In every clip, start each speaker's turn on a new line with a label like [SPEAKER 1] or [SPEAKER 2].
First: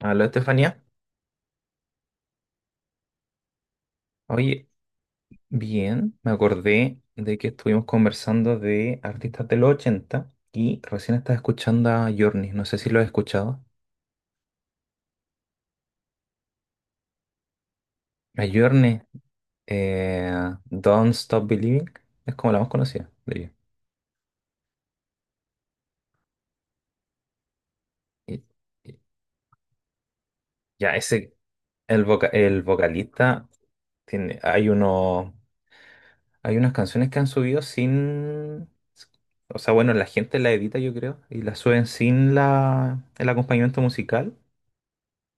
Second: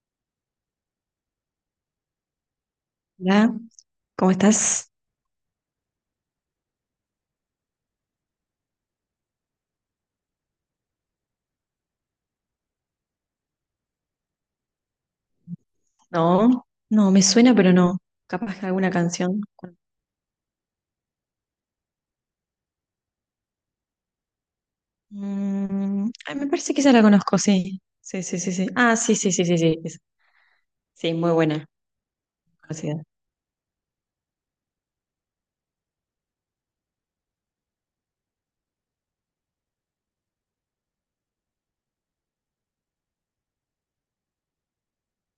[SPEAKER 1] Hola, Estefanía.
[SPEAKER 2] Hola, ¿cómo
[SPEAKER 1] Oye,
[SPEAKER 2] estás?
[SPEAKER 1] bien, me acordé de que estuvimos conversando de artistas de los 80 y recién estás escuchando a Journey. No sé si lo has escuchado.
[SPEAKER 2] No, no, me suena, pero no.
[SPEAKER 1] A
[SPEAKER 2] Capaz que alguna
[SPEAKER 1] Journey,
[SPEAKER 2] canción.
[SPEAKER 1] eh, Don't Stop Believing, es como la más conocida de ella.
[SPEAKER 2] Mm, ay, me parece que esa la conozco, sí. Sí,
[SPEAKER 1] Y-
[SPEAKER 2] sí, sí, sí. Ah,
[SPEAKER 1] y-
[SPEAKER 2] sí, sí, sí, sí, sí.
[SPEAKER 1] Ya,
[SPEAKER 2] Sí, muy
[SPEAKER 1] ese,
[SPEAKER 2] buena.
[SPEAKER 1] el
[SPEAKER 2] Conocida.
[SPEAKER 1] vocalista, tiene, hay uno, hay unas canciones que han subido sin... O sea, bueno, la gente la edita, yo creo, y la suben sin el acompañamiento musical.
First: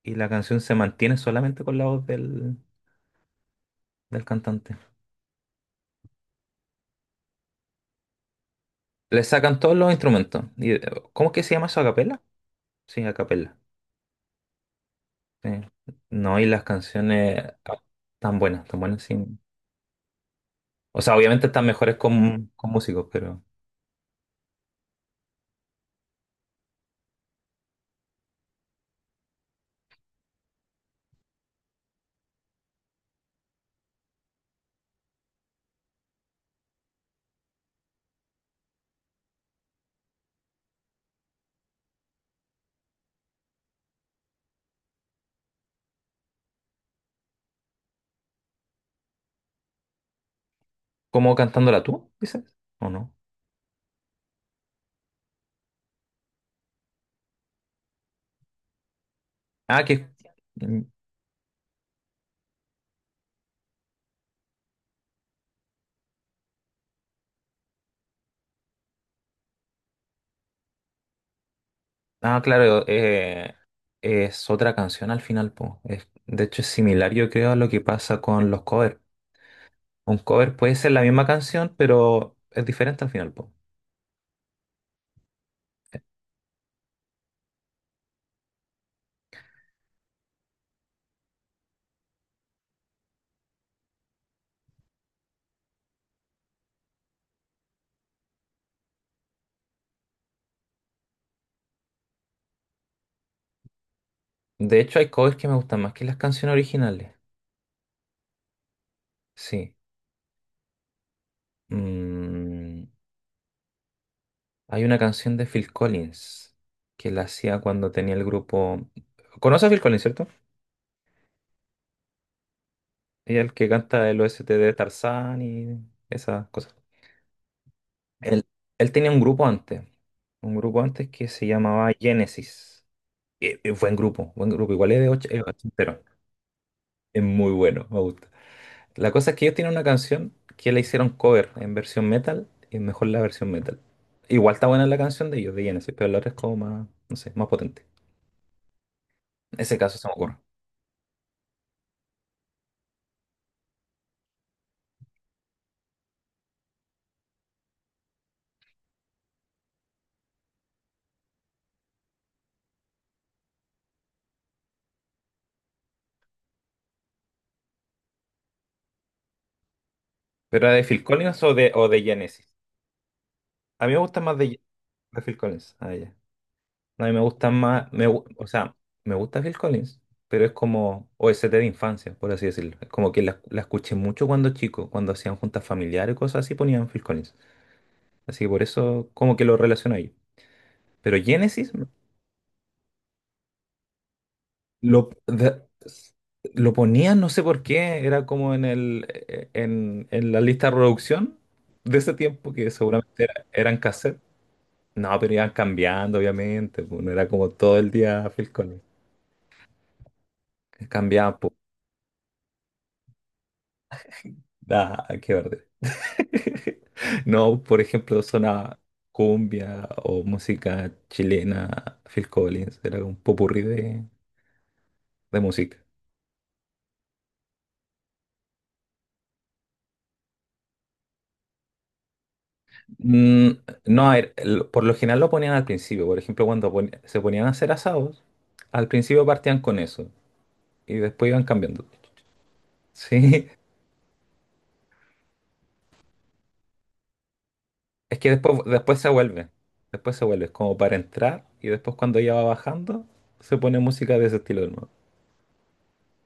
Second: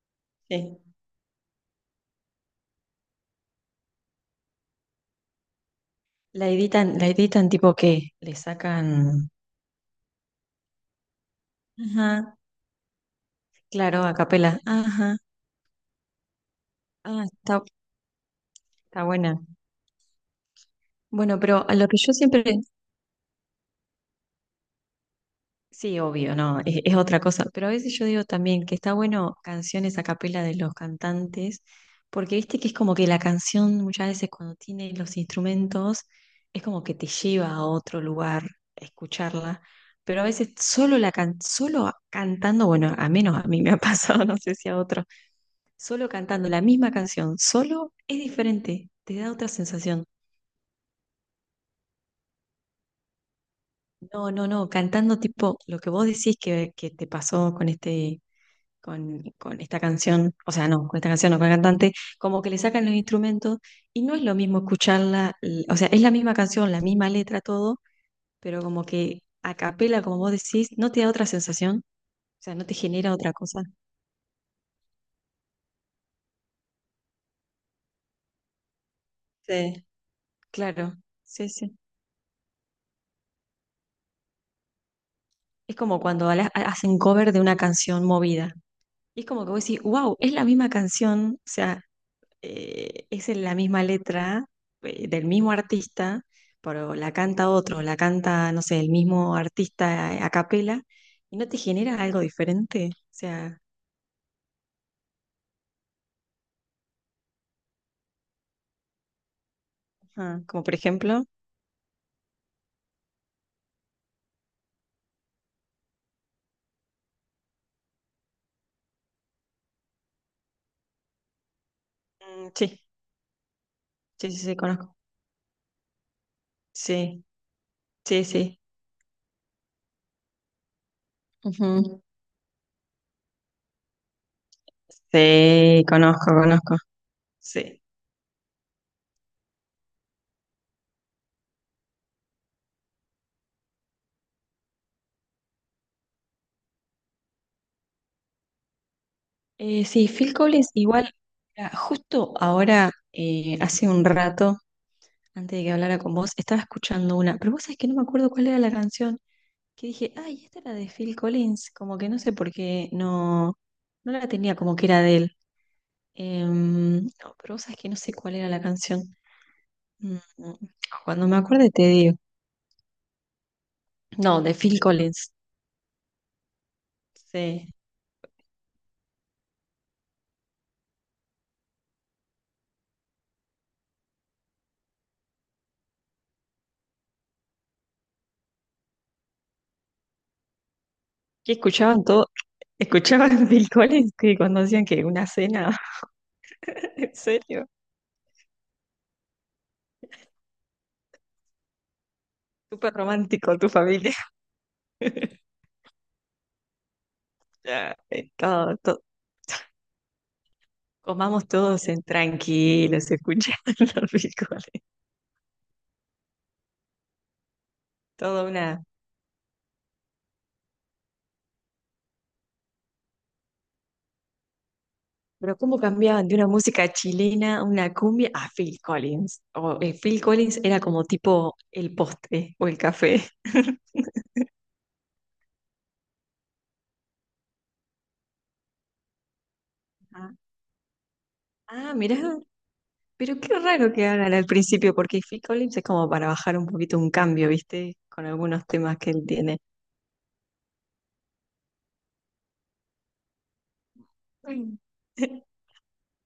[SPEAKER 1] Y la canción se
[SPEAKER 2] Sí.
[SPEAKER 1] mantiene solamente con la voz del cantante.
[SPEAKER 2] La editan tipo que le
[SPEAKER 1] Le
[SPEAKER 2] sacan.
[SPEAKER 1] sacan todos los instrumentos. Y, ¿cómo es que se llama eso? ¿A capela?
[SPEAKER 2] Ajá,
[SPEAKER 1] Sí, a capela.
[SPEAKER 2] claro, a capela. Ajá.
[SPEAKER 1] Sí. No, y las
[SPEAKER 2] Ah,
[SPEAKER 1] canciones
[SPEAKER 2] está,
[SPEAKER 1] tan buenas,
[SPEAKER 2] está
[SPEAKER 1] sí.
[SPEAKER 2] buena.
[SPEAKER 1] O sea,
[SPEAKER 2] Bueno,
[SPEAKER 1] obviamente están
[SPEAKER 2] pero a lo
[SPEAKER 1] mejores
[SPEAKER 2] que yo siempre.
[SPEAKER 1] con músicos, pero
[SPEAKER 2] Sí, obvio, no, es otra cosa. Pero a veces yo digo también que está bueno canciones a capela de los cantantes, porque viste que es como que la canción muchas veces cuando tiene los instrumentos es como que te lleva a otro lugar escucharla. Pero a veces solo cantando, bueno, a menos a mí me ha pasado, no sé si a otro, solo cantando la misma canción, solo es diferente, te da otra sensación.
[SPEAKER 1] ¿cómo cantándola tú, dices? ¿O no?
[SPEAKER 2] No, no, no, cantando tipo lo que vos decís que te pasó con este con esta
[SPEAKER 1] Ah, que...
[SPEAKER 2] canción, o sea,
[SPEAKER 1] mm,
[SPEAKER 2] no, con esta canción o con el cantante, como que le sacan los instrumentos y no es lo mismo escucharla, o sea, es la misma canción, la misma letra, todo, pero como que a capela, como vos decís, no te da otra sensación, o
[SPEAKER 1] Ah,
[SPEAKER 2] sea, no te
[SPEAKER 1] claro,
[SPEAKER 2] genera otra cosa.
[SPEAKER 1] es otra canción al final, po. De hecho, es similar, yo creo, a lo que pasa con los covers.
[SPEAKER 2] Sí,
[SPEAKER 1] Un cover puede ser
[SPEAKER 2] claro,
[SPEAKER 1] la misma
[SPEAKER 2] sí,
[SPEAKER 1] canción,
[SPEAKER 2] sí.
[SPEAKER 1] pero es diferente al final, po.
[SPEAKER 2] Es como cuando hacen cover de una canción movida. Y es como que vos decís, wow, es la misma canción, o sea, es en la misma letra del mismo artista, pero la canta otro, la canta, no sé, el mismo artista a capela, y no te genera algo diferente. O sea,
[SPEAKER 1] De hecho, hay covers que me gustan más que las canciones originales. Sí.
[SPEAKER 2] ajá, como por ejemplo,
[SPEAKER 1] Mm, hay una canción de Phil Collins que la hacía cuando tenía el grupo. ¿Conoces a Phil Collins, cierto?
[SPEAKER 2] mm, sí,
[SPEAKER 1] Ella es el que canta el
[SPEAKER 2] sí, sí,
[SPEAKER 1] OST
[SPEAKER 2] sí,
[SPEAKER 1] de
[SPEAKER 2] conozco.
[SPEAKER 1] Tarzán y esas cosas.
[SPEAKER 2] Sí, sí,
[SPEAKER 1] Él,
[SPEAKER 2] sí.
[SPEAKER 1] él tenía un grupo antes. Un grupo antes que se llamaba
[SPEAKER 2] Ujú.
[SPEAKER 1] Genesis. Buen grupo, buen grupo. Igual es es
[SPEAKER 2] Sí,
[SPEAKER 1] ochentero.
[SPEAKER 2] conozco, conozco.
[SPEAKER 1] Es muy
[SPEAKER 2] Sí.
[SPEAKER 1] bueno, me gusta. La cosa es que ellos tienen una canción que la hicieron cover en versión metal y es mejor la versión metal. Igual está buena la canción de ellos, de Genesis, pero la otra es como más, no sé, más potente. En ese
[SPEAKER 2] Eh,
[SPEAKER 1] caso se
[SPEAKER 2] sí,
[SPEAKER 1] me
[SPEAKER 2] Phil
[SPEAKER 1] ocurre.
[SPEAKER 2] Collins igual, mira, justo ahora, hace un rato, antes de que hablara con vos, estaba escuchando una, pero vos sabés que no me acuerdo cuál era la canción. Que dije, ay, esta era de Phil Collins, como que no sé por qué no, no la tenía como que era de él. No, pero vos sabés que no sé cuál era la canción. Mm, mm.
[SPEAKER 1] ¿Pero la de Phil
[SPEAKER 2] Cuando me
[SPEAKER 1] Collins o
[SPEAKER 2] acuerde te
[SPEAKER 1] o de
[SPEAKER 2] digo.
[SPEAKER 1] Genesis? A mí me gusta más
[SPEAKER 2] No, de Phil
[SPEAKER 1] de
[SPEAKER 2] Collins.
[SPEAKER 1] Phil Collins. Ah, ya. No, a mí me gusta
[SPEAKER 2] Sí.
[SPEAKER 1] más, o sea, me gusta Phil Collins, pero es como o OST de infancia, por así decirlo. Es como que la escuché mucho cuando chico, cuando hacían juntas familiares y cosas así, ponían Phil Collins. Así que por eso como que lo relaciono ahí. Pero
[SPEAKER 2] Que
[SPEAKER 1] Genesis
[SPEAKER 2] escuchaban todo, escuchaban Phil Collins que cuando hacían que
[SPEAKER 1] Lo,
[SPEAKER 2] una
[SPEAKER 1] de-
[SPEAKER 2] cena,
[SPEAKER 1] lo
[SPEAKER 2] en
[SPEAKER 1] ponían, no sé por
[SPEAKER 2] serio,
[SPEAKER 1] qué, era como en en la lista de reproducción de ese tiempo, que
[SPEAKER 2] súper
[SPEAKER 1] seguramente
[SPEAKER 2] romántico tu
[SPEAKER 1] eran
[SPEAKER 2] familia.
[SPEAKER 1] cassette. No, pero iban cambiando, obviamente, pues, no era como todo el
[SPEAKER 2] Ya,
[SPEAKER 1] día
[SPEAKER 2] eh,
[SPEAKER 1] Phil
[SPEAKER 2] Todo,
[SPEAKER 1] Collins.
[SPEAKER 2] todo.
[SPEAKER 1] Cambiaban,
[SPEAKER 2] Comamos
[SPEAKER 1] pues,
[SPEAKER 2] todos en tranquilos, escuchando Phil Collins.
[SPEAKER 1] da, qué verde. No, por ejemplo,
[SPEAKER 2] Toda
[SPEAKER 1] sonaba
[SPEAKER 2] una.
[SPEAKER 1] cumbia o música chilena, Phil Collins, era un popurrí de
[SPEAKER 2] Pero
[SPEAKER 1] música.
[SPEAKER 2] cómo cambiaban de una música chilena a una cumbia a Phil Collins. O Phil Collins era como tipo el postre o el café.
[SPEAKER 1] Mm, no, a ver, por lo general lo ponían al principio. Por ejemplo, se ponían a hacer asados, al principio partían con eso
[SPEAKER 2] Ah,
[SPEAKER 1] y después iban cambiando.
[SPEAKER 2] ah, mirá, pero
[SPEAKER 1] Sí,
[SPEAKER 2] qué raro que hagan al principio, porque Phil Collins es como para bajar un poquito un cambio, ¿viste?
[SPEAKER 1] es
[SPEAKER 2] Con
[SPEAKER 1] que después,
[SPEAKER 2] algunos temas
[SPEAKER 1] después se
[SPEAKER 2] que él
[SPEAKER 1] vuelve.
[SPEAKER 2] tiene.
[SPEAKER 1] Después se vuelve, es como para entrar y después cuando ya va bajando, se pone música de ese estilo de
[SPEAKER 2] Mm.
[SPEAKER 1] nuevo.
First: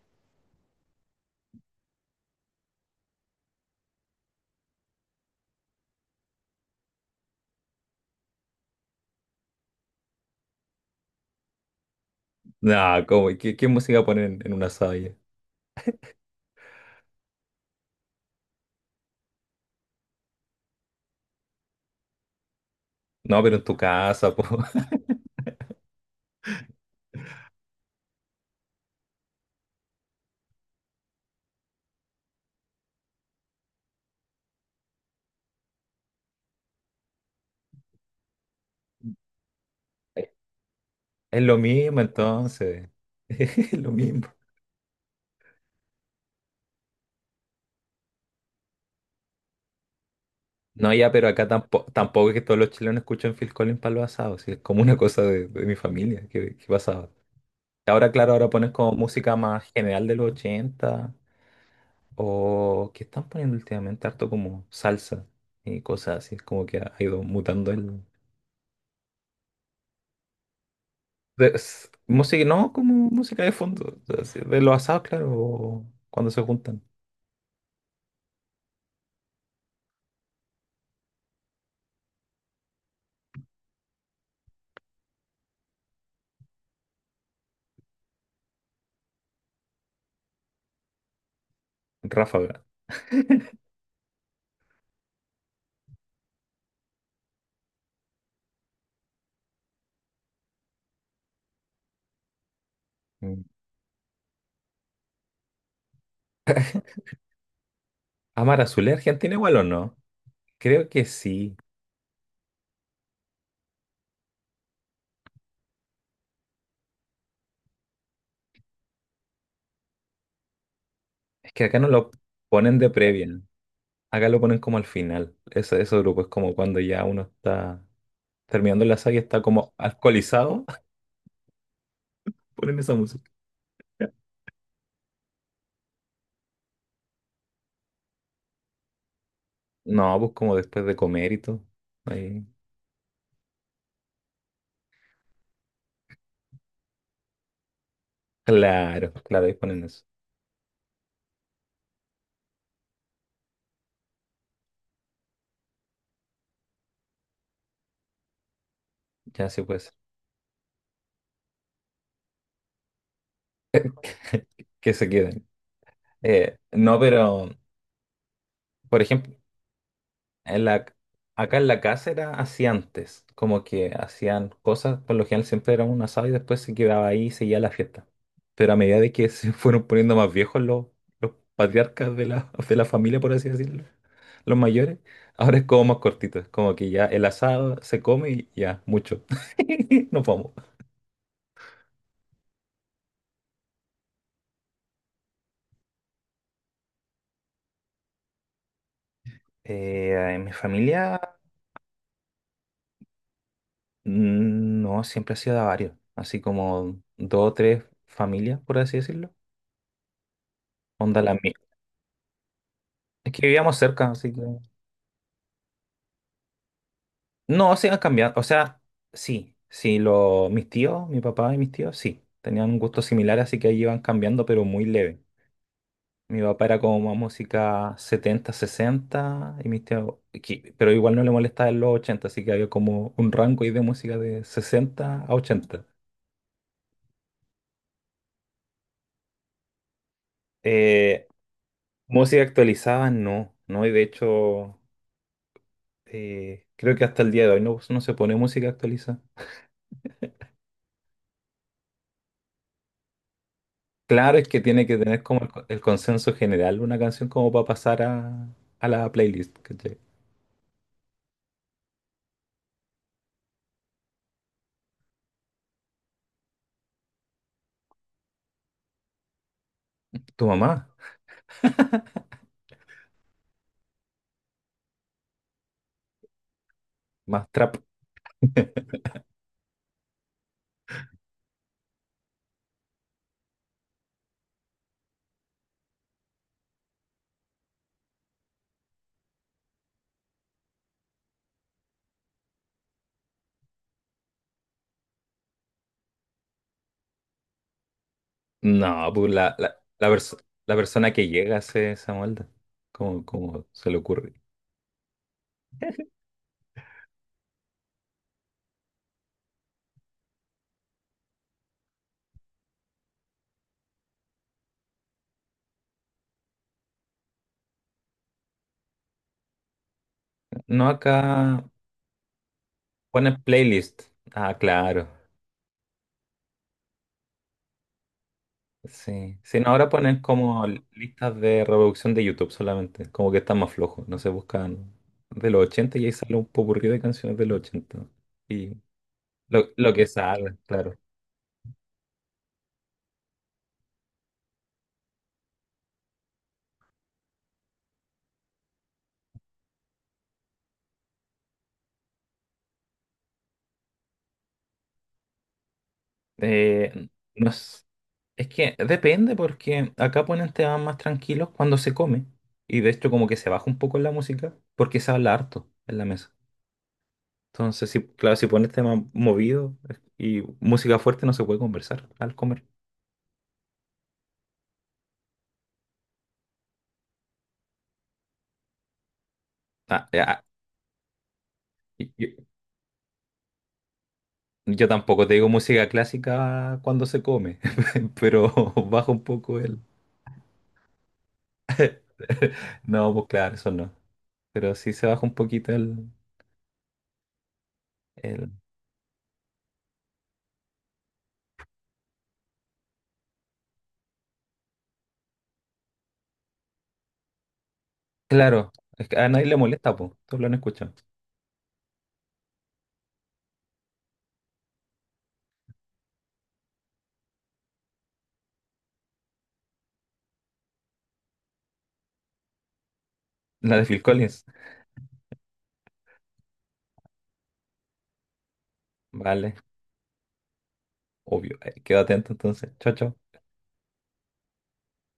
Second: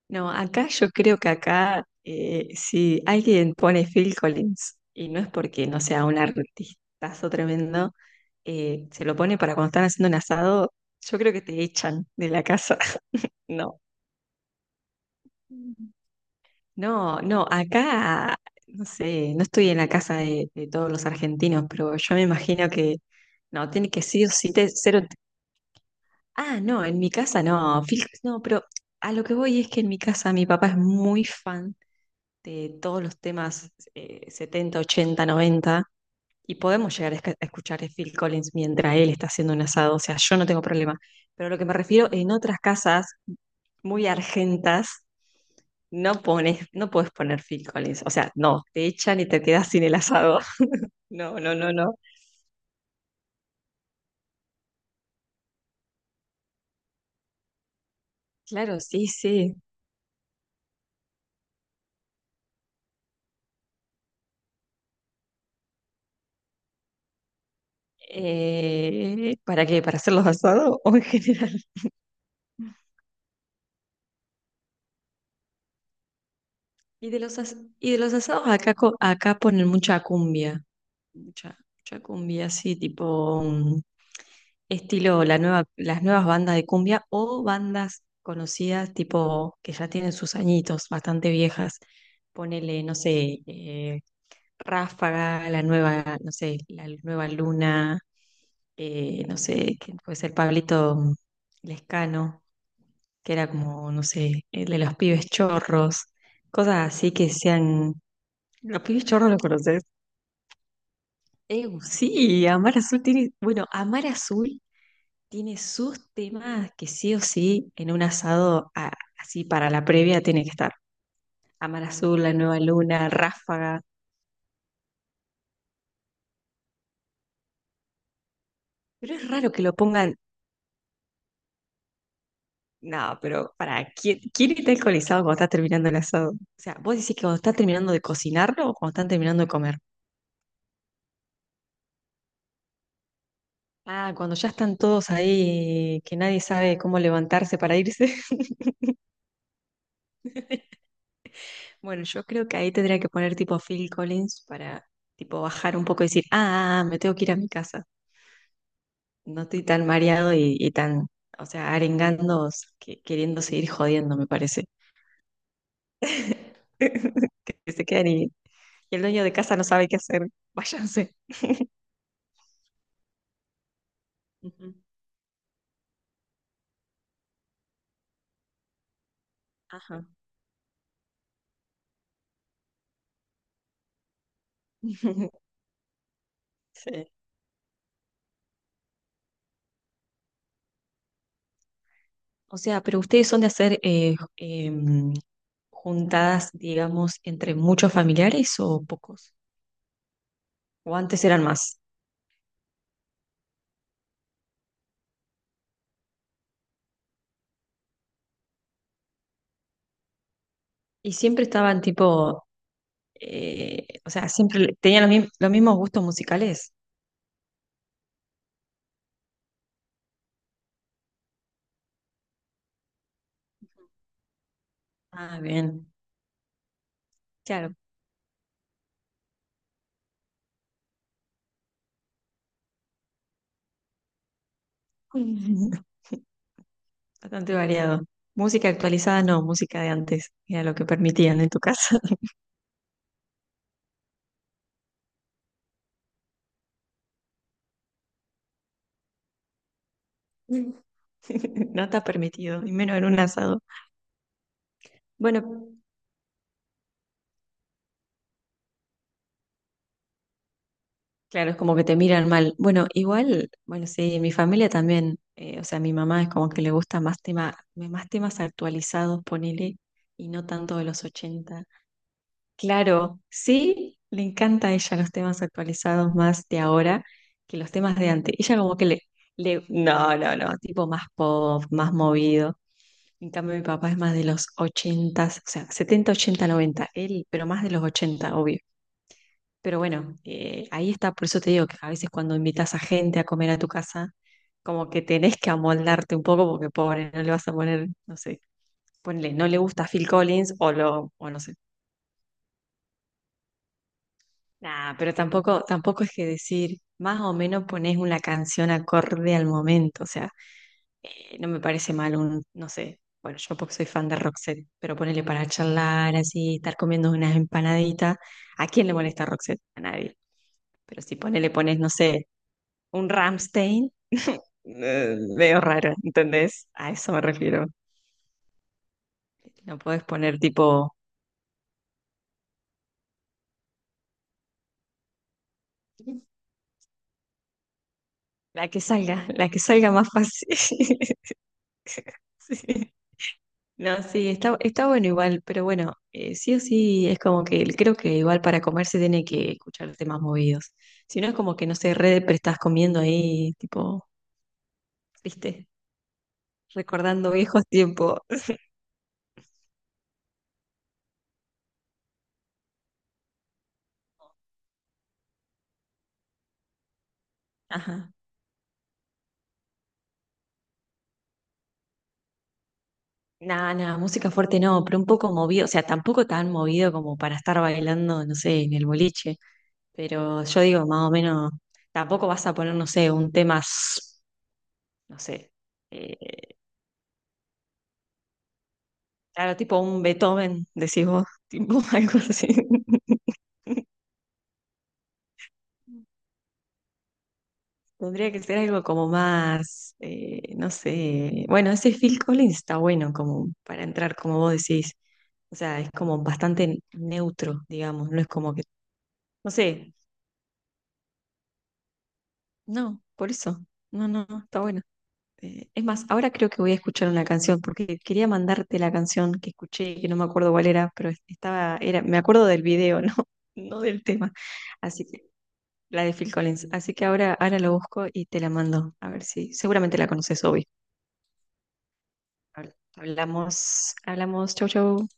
[SPEAKER 2] No, acá yo creo que acá si alguien pone Phil Collins, y no es porque no sea un artistazo tremendo, se lo pone para cuando están haciendo un asado, yo creo que te echan de la casa.
[SPEAKER 1] No, como, ¿Qué, qué
[SPEAKER 2] No,
[SPEAKER 1] música ponen en un asado ya?
[SPEAKER 2] no, no, acá, no sé, no estoy en la casa de, todos los argentinos, pero yo me imagino que,
[SPEAKER 1] No, pero en
[SPEAKER 2] no,
[SPEAKER 1] tu
[SPEAKER 2] tiene que sí o
[SPEAKER 1] casa, po.
[SPEAKER 2] sí, te, cero, ah, no, en mi casa no, no, pero a lo que voy es que en mi casa mi papá es muy fan de todos los temas 70, 80, 90. Y podemos llegar a a escuchar a Phil Collins mientras él está haciendo un asado, o sea, yo no tengo problema.
[SPEAKER 1] Es
[SPEAKER 2] Pero
[SPEAKER 1] lo
[SPEAKER 2] lo que me
[SPEAKER 1] mismo
[SPEAKER 2] refiero, en otras
[SPEAKER 1] entonces.
[SPEAKER 2] casas
[SPEAKER 1] Es lo
[SPEAKER 2] muy
[SPEAKER 1] mismo.
[SPEAKER 2] argentas, no pones, no puedes poner Phil Collins. O sea, no, te echan y te quedas sin el asado.
[SPEAKER 1] No, ya, pero
[SPEAKER 2] No,
[SPEAKER 1] acá
[SPEAKER 2] no, no,
[SPEAKER 1] tampoco,
[SPEAKER 2] no.
[SPEAKER 1] tampoco es que todos los chilenos escuchen Phil Collins para los asados, sí, es como una cosa de mi familia que pasaba. Ahora, claro, ahora pones
[SPEAKER 2] Claro,
[SPEAKER 1] como
[SPEAKER 2] sí,
[SPEAKER 1] música
[SPEAKER 2] sí.
[SPEAKER 1] más general de los 80 o que están poniendo últimamente harto como salsa y cosas así, es como que ha ido mutando el...
[SPEAKER 2] ¿Para qué? ¿Para hacer los asados o en general?
[SPEAKER 1] música, no como música de fondo, o sea, sí, de los asados, claro, o cuando se juntan.
[SPEAKER 2] Y de los asados acá, acá ponen mucha cumbia. Mucha, mucha cumbia, sí, tipo. Estilo la nueva, las nuevas bandas de cumbia o bandas conocidas tipo que ya tienen sus añitos, bastante viejas.
[SPEAKER 1] Ráfaga.
[SPEAKER 2] Ponele, no sé, Ráfaga, la nueva, no sé, la nueva Luna, no sé, ¿quién puede ser Pablito Lescano, que
[SPEAKER 1] Mm.
[SPEAKER 2] era como, no sé, el de los pibes chorros, cosas así que sean.
[SPEAKER 1] Amar
[SPEAKER 2] Los
[SPEAKER 1] Azul, ¿es
[SPEAKER 2] pibes chorros
[SPEAKER 1] ¿Argentina
[SPEAKER 2] los
[SPEAKER 1] igual o
[SPEAKER 2] conoces.
[SPEAKER 1] no? Creo que sí,
[SPEAKER 2] Sí, Amar Azul tiene. Bueno, Amar Azul tiene sus temas que sí o sí en un asado así para la previa tiene que estar.
[SPEAKER 1] es que acá
[SPEAKER 2] Amar
[SPEAKER 1] no lo
[SPEAKER 2] Azul, La Nueva
[SPEAKER 1] ponen de
[SPEAKER 2] Luna,
[SPEAKER 1] previa. ¿No?
[SPEAKER 2] Ráfaga.
[SPEAKER 1] Acá lo ponen como al final. Ese grupo es como cuando ya uno está terminando la
[SPEAKER 2] Pero
[SPEAKER 1] saga y
[SPEAKER 2] es
[SPEAKER 1] está
[SPEAKER 2] raro que
[SPEAKER 1] como
[SPEAKER 2] lo pongan.
[SPEAKER 1] alcoholizado. Ponen esa
[SPEAKER 2] No,
[SPEAKER 1] música.
[SPEAKER 2] pero para, ¿quién está alcoholizado cuando está terminando el asado? O sea, vos decís que cuando está terminando de cocinarlo o cuando están terminando de comer.
[SPEAKER 1] No, pues como después de comer y todo. Ahí.
[SPEAKER 2] Ah, cuando ya están todos ahí, que nadie sabe cómo levantarse para irse.
[SPEAKER 1] Claro, claro, ahí ponen eso.
[SPEAKER 2] Bueno, yo creo que ahí tendría que poner tipo Phil Collins para tipo bajar un poco y decir, ah, ah, ah, me tengo que ir a mi casa. No
[SPEAKER 1] Ya sí
[SPEAKER 2] estoy
[SPEAKER 1] puede
[SPEAKER 2] tan
[SPEAKER 1] ser.
[SPEAKER 2] mareado y tan, o sea, arengando, queriendo seguir jodiendo, me parece.
[SPEAKER 1] Que se queden. No, pero,
[SPEAKER 2] Que se quedan y el
[SPEAKER 1] por
[SPEAKER 2] dueño de
[SPEAKER 1] ejemplo,
[SPEAKER 2] casa no sabe qué hacer.
[SPEAKER 1] En
[SPEAKER 2] Váyanse.
[SPEAKER 1] acá en la casa era así antes, como que hacían
[SPEAKER 2] Ujú.
[SPEAKER 1] cosas, por lo general siempre era un asado y después se quedaba ahí y seguía la fiesta. Pero a medida de que se fueron
[SPEAKER 2] Ajá.
[SPEAKER 1] poniendo más viejos los patriarcas de de la familia, por así decirlo, los mayores, ahora es como más cortito, es como que ya
[SPEAKER 2] Sí.
[SPEAKER 1] el asado se come y ya, mucho. Nos vamos.
[SPEAKER 2] O sea, pero ustedes son de hacer juntadas, digamos, entre muchos familiares o pocos.
[SPEAKER 1] En mi
[SPEAKER 2] O
[SPEAKER 1] familia,
[SPEAKER 2] antes eran más.
[SPEAKER 1] no, siempre ha sido de a varios, así como dos o tres familias, por así decirlo.
[SPEAKER 2] Y
[SPEAKER 1] Onda la
[SPEAKER 2] siempre
[SPEAKER 1] mía.
[SPEAKER 2] estaban tipo,
[SPEAKER 1] Es que vivíamos cerca,
[SPEAKER 2] o sea,
[SPEAKER 1] así que.
[SPEAKER 2] siempre tenían los mismos gustos musicales.
[SPEAKER 1] No, se han cambiado. O sea, sí, sí, mis tíos, mi papá y mis tíos, sí, tenían un gusto similar, así que ahí iban cambiando, pero muy leve.
[SPEAKER 2] Ah, bien.
[SPEAKER 1] Mi papá era como más
[SPEAKER 2] Claro.
[SPEAKER 1] música 70, 60 y mis tíos, pero igual no le molestaba en los 80, así que había como un rango ahí de música de 60 a ochenta.
[SPEAKER 2] Bastante variado. Música actualizada no, música de antes, era lo que
[SPEAKER 1] Eh,
[SPEAKER 2] permitían en tu casa.
[SPEAKER 1] música actualizada, no, no, y de hecho, creo que hasta el día de hoy no, no se pone música actualizada.
[SPEAKER 2] No está permitido, y menos en un asado.
[SPEAKER 1] Claro, es que tiene que tener como
[SPEAKER 2] Bueno,
[SPEAKER 1] el consenso general una canción como para pasar a la playlist. ¿Cachai?
[SPEAKER 2] claro, es como que te miran mal. Bueno, igual, bueno, sí, en mi familia también, o sea, mi mamá es como que le gusta más tema, más temas actualizados, ponele, y
[SPEAKER 1] Tu
[SPEAKER 2] no tanto de
[SPEAKER 1] mamá,
[SPEAKER 2] los ochenta. Claro, sí, le encanta a ella los temas actualizados más de ahora
[SPEAKER 1] más
[SPEAKER 2] que los
[SPEAKER 1] trap.
[SPEAKER 2] temas de antes. Ella como que le, no, no, no, tipo más pop, más movido. En cambio, mi papá es más de los 80, o sea, 70 80 90 él, pero más de los 80 obvio. Pero bueno, ahí está, por eso te digo que a veces cuando invitas a gente a comer a tu casa, como que tenés que amoldarte un poco porque pobre, no le vas a poner, no sé,
[SPEAKER 1] No, pues
[SPEAKER 2] ponle, no le gusta Phil
[SPEAKER 1] la
[SPEAKER 2] Collins o
[SPEAKER 1] la
[SPEAKER 2] lo,
[SPEAKER 1] persona que
[SPEAKER 2] o no sé.
[SPEAKER 1] llega hace esa molda. ¿Cómo como se le ocurre?
[SPEAKER 2] Nah, pero tampoco, tampoco es que decir, más o menos ponés una canción acorde al momento, o sea, no me parece mal un, no sé, bueno, yo porque soy fan de Roxette, pero ponele para charlar así, estar comiendo unas empanaditas. ¿A quién le molesta Roxette? A nadie.
[SPEAKER 1] No,
[SPEAKER 2] Pero si ponele,
[SPEAKER 1] acá
[SPEAKER 2] pones, no sé, un
[SPEAKER 1] ponen
[SPEAKER 2] Rammstein,
[SPEAKER 1] playlist. Ah, claro.
[SPEAKER 2] veo raro, ¿entendés? A eso me refiero.
[SPEAKER 1] Sí. Sí, no,
[SPEAKER 2] No
[SPEAKER 1] ahora
[SPEAKER 2] podés
[SPEAKER 1] ponen
[SPEAKER 2] poner
[SPEAKER 1] como
[SPEAKER 2] tipo
[SPEAKER 1] listas de reproducción de YouTube solamente. Como que está más flojo. No se buscan de los 80 y ahí sale un popurrí de canciones de los 80. Y
[SPEAKER 2] la que salga
[SPEAKER 1] lo que
[SPEAKER 2] más fácil.
[SPEAKER 1] sale, claro.
[SPEAKER 2] Sí. No, sí, está bueno igual, pero bueno, sí o sí es como que creo que igual para comer se tiene que escuchar temas movidos. Si no es como que, no sé, re depre estás comiendo ahí, tipo, viste,
[SPEAKER 1] Eh,
[SPEAKER 2] recordando
[SPEAKER 1] no
[SPEAKER 2] viejos
[SPEAKER 1] es,
[SPEAKER 2] tiempos.
[SPEAKER 1] es que depende porque acá ponen temas más tranquilos cuando se come. Y de hecho como que se baja un poco la música porque se habla harto en la mesa. Entonces, sí,
[SPEAKER 2] Ajá.
[SPEAKER 1] claro, si pones temas movidos y música fuerte no se puede conversar al comer.
[SPEAKER 2] Nada, nada, música fuerte no, pero un poco movido, o sea, tampoco tan movido como para estar bailando, no sé, en el boliche,
[SPEAKER 1] Ah, eh,
[SPEAKER 2] pero
[SPEAKER 1] ah,
[SPEAKER 2] yo digo, más o menos,
[SPEAKER 1] y-
[SPEAKER 2] tampoco
[SPEAKER 1] y-
[SPEAKER 2] vas a poner, no sé, un tema,
[SPEAKER 1] yo,
[SPEAKER 2] no
[SPEAKER 1] tampoco te digo
[SPEAKER 2] sé,
[SPEAKER 1] música
[SPEAKER 2] eh,
[SPEAKER 1] clásica cuando se come, pero baja un
[SPEAKER 2] claro,
[SPEAKER 1] poco
[SPEAKER 2] tipo
[SPEAKER 1] el...
[SPEAKER 2] un Beethoven, decís vos, tipo algo así.
[SPEAKER 1] No, pues claro, eso no. Pero sí se baja un poquito
[SPEAKER 2] Tendría que
[SPEAKER 1] el...
[SPEAKER 2] ser algo como más, no sé. Bueno, ese Phil Collins está bueno como para entrar, como vos decís. O sea, es como bastante neutro, digamos. No es como que,
[SPEAKER 1] Claro, es que a nadie
[SPEAKER 2] no
[SPEAKER 1] le
[SPEAKER 2] sé,
[SPEAKER 1] molesta, pues, todos lo han escuchado.
[SPEAKER 2] no, por eso. No, no, no, está bueno. Es más, ahora creo que voy a escuchar una canción porque quería mandarte la canción que escuché, que no me acuerdo cuál era, pero estaba, era, me acuerdo del video, ¿no?
[SPEAKER 1] La
[SPEAKER 2] No
[SPEAKER 1] de Phil
[SPEAKER 2] del tema.
[SPEAKER 1] Collins.
[SPEAKER 2] Así que, la de Phil Collins. Así que ahora, lo busco y te la mando. A ver si,
[SPEAKER 1] Vale,
[SPEAKER 2] seguramente la conoces, obvio.
[SPEAKER 1] obvio. Quedo atento entonces. Chao, chao.
[SPEAKER 2] Hablamos, hablamos, chau, chau.